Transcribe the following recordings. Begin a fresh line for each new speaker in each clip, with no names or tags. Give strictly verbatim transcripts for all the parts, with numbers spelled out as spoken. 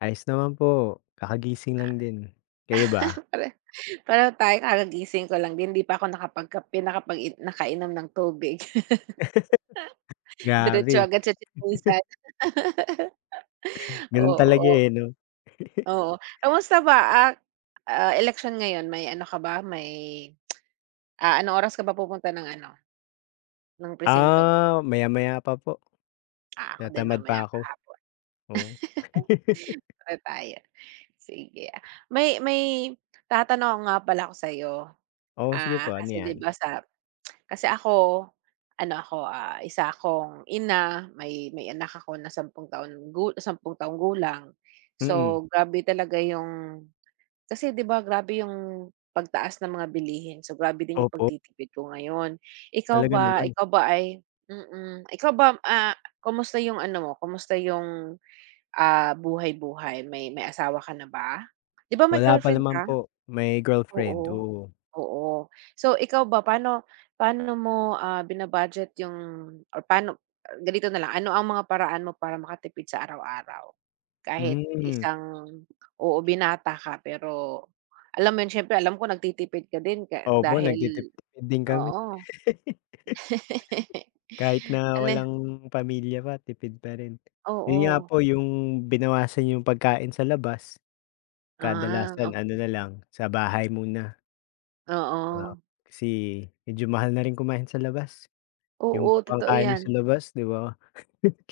Ayos naman po, kakagising lang din. Kayo ba?
Pare pareho tayo kagagising ko lang din, 'di pa ako nakapagkape, nakapagi nakainom ng tubig. Diretso
Grabe.
agad sa tsismisan.
Ganun talaga,
Oo.
eh, 'no.
Oo. Kamusta ba, ah, ah, eleksyon ngayon. May ano ka ba, may, ah, anong oras ka ba pupunta ng ano, ng presinto?
Ah, maya-maya pa po.
Ah, ako din
Tinatamad
mamaya
pa
pa
ako. Oo.
hapon. Pareho tayo. Sige. May may tatanong nga pala ako sa'yo,
Oo, sige
ah,
po, ano
kasi di
'yan?
ba sa kasi ako ano ako, ah, isa akong ina, may may anak ako na sampung taon gu sampung taong gulang.
Mm.
So, grabe talaga yung kasi di ba grabe yung pagtaas ng mga bilihin. So, grabe din yung
Opo.
pagtitipid ko ngayon. Ikaw
Talaga
ba
naman.
ikaw ba ay mm. Ikaw ba, ah, kamusta yung ano, mo kamusta yung, ah, buhay-buhay? May may asawa ka na ba? Di ba may
Wala pa
girlfriend
naman
ka?
po, may girlfriend,
Oo.
oo.
Oo. So, ikaw ba, pa'no pa'no mo, ah, bina-budget yung or pa'no ganito na lang. Ano ang mga paraan mo para makatipid sa araw-araw kahit
Hmm.
isang oo, binata ka? Pero alam mo yun, siyempre alam ko nagtitipid ka din ka
Opo,
dahil
nagtitiptipid din kami.
oo.
Kahit na
Ano
walang pamilya pa tipid pa rin. Yun nga
Oo.
po yung binawasan yung pagkain sa labas,
Ah,
kadalasan ano
okey.
na lang, sa bahay muna. Di ba,
Oo.
kasi medyo mahal na rin kumain sa labas. Yung pa
Oo, totoo
pangkain mo sa
'yan.
labas di ba,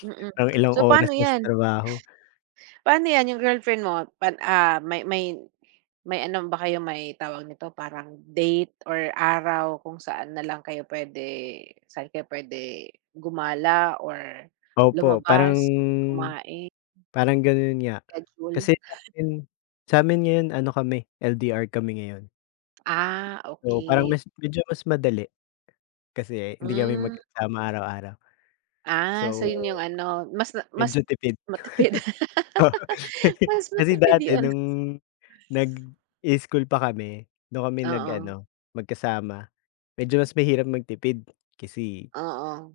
Mm.
pang ilang
So,
oras
pa'no
na sa
'yan?
trabaho.
Pa'no 'yan yung girlfriend mo pan ah, may may may ano ba kayo, may tawag nito, parang date or araw kung saan na lang kayo puwede saan kayo pwede gumala or
Opo. Parang
lumabas, yung kumain?
parang ganun nga.
Schedule.
Kasi sa'min sa'min ngayon ano, kami L-D-R kami ngayon.
Ah,
Oo. Parang
okey.
mas medyo mas madali kasi hindi kami
Mm.
magkasama araw-araw.
Ah. So,
So,
yun yung ano, mas mas
medyo tipid.
matipid.
Oh.
Mas
Kasi
matipid
dati
'yon.
nung nag-i-school pa kami, dun kami
Oo.
nag-ano, magkasama. Medyo mas mahirap magtipid kasi
Oo.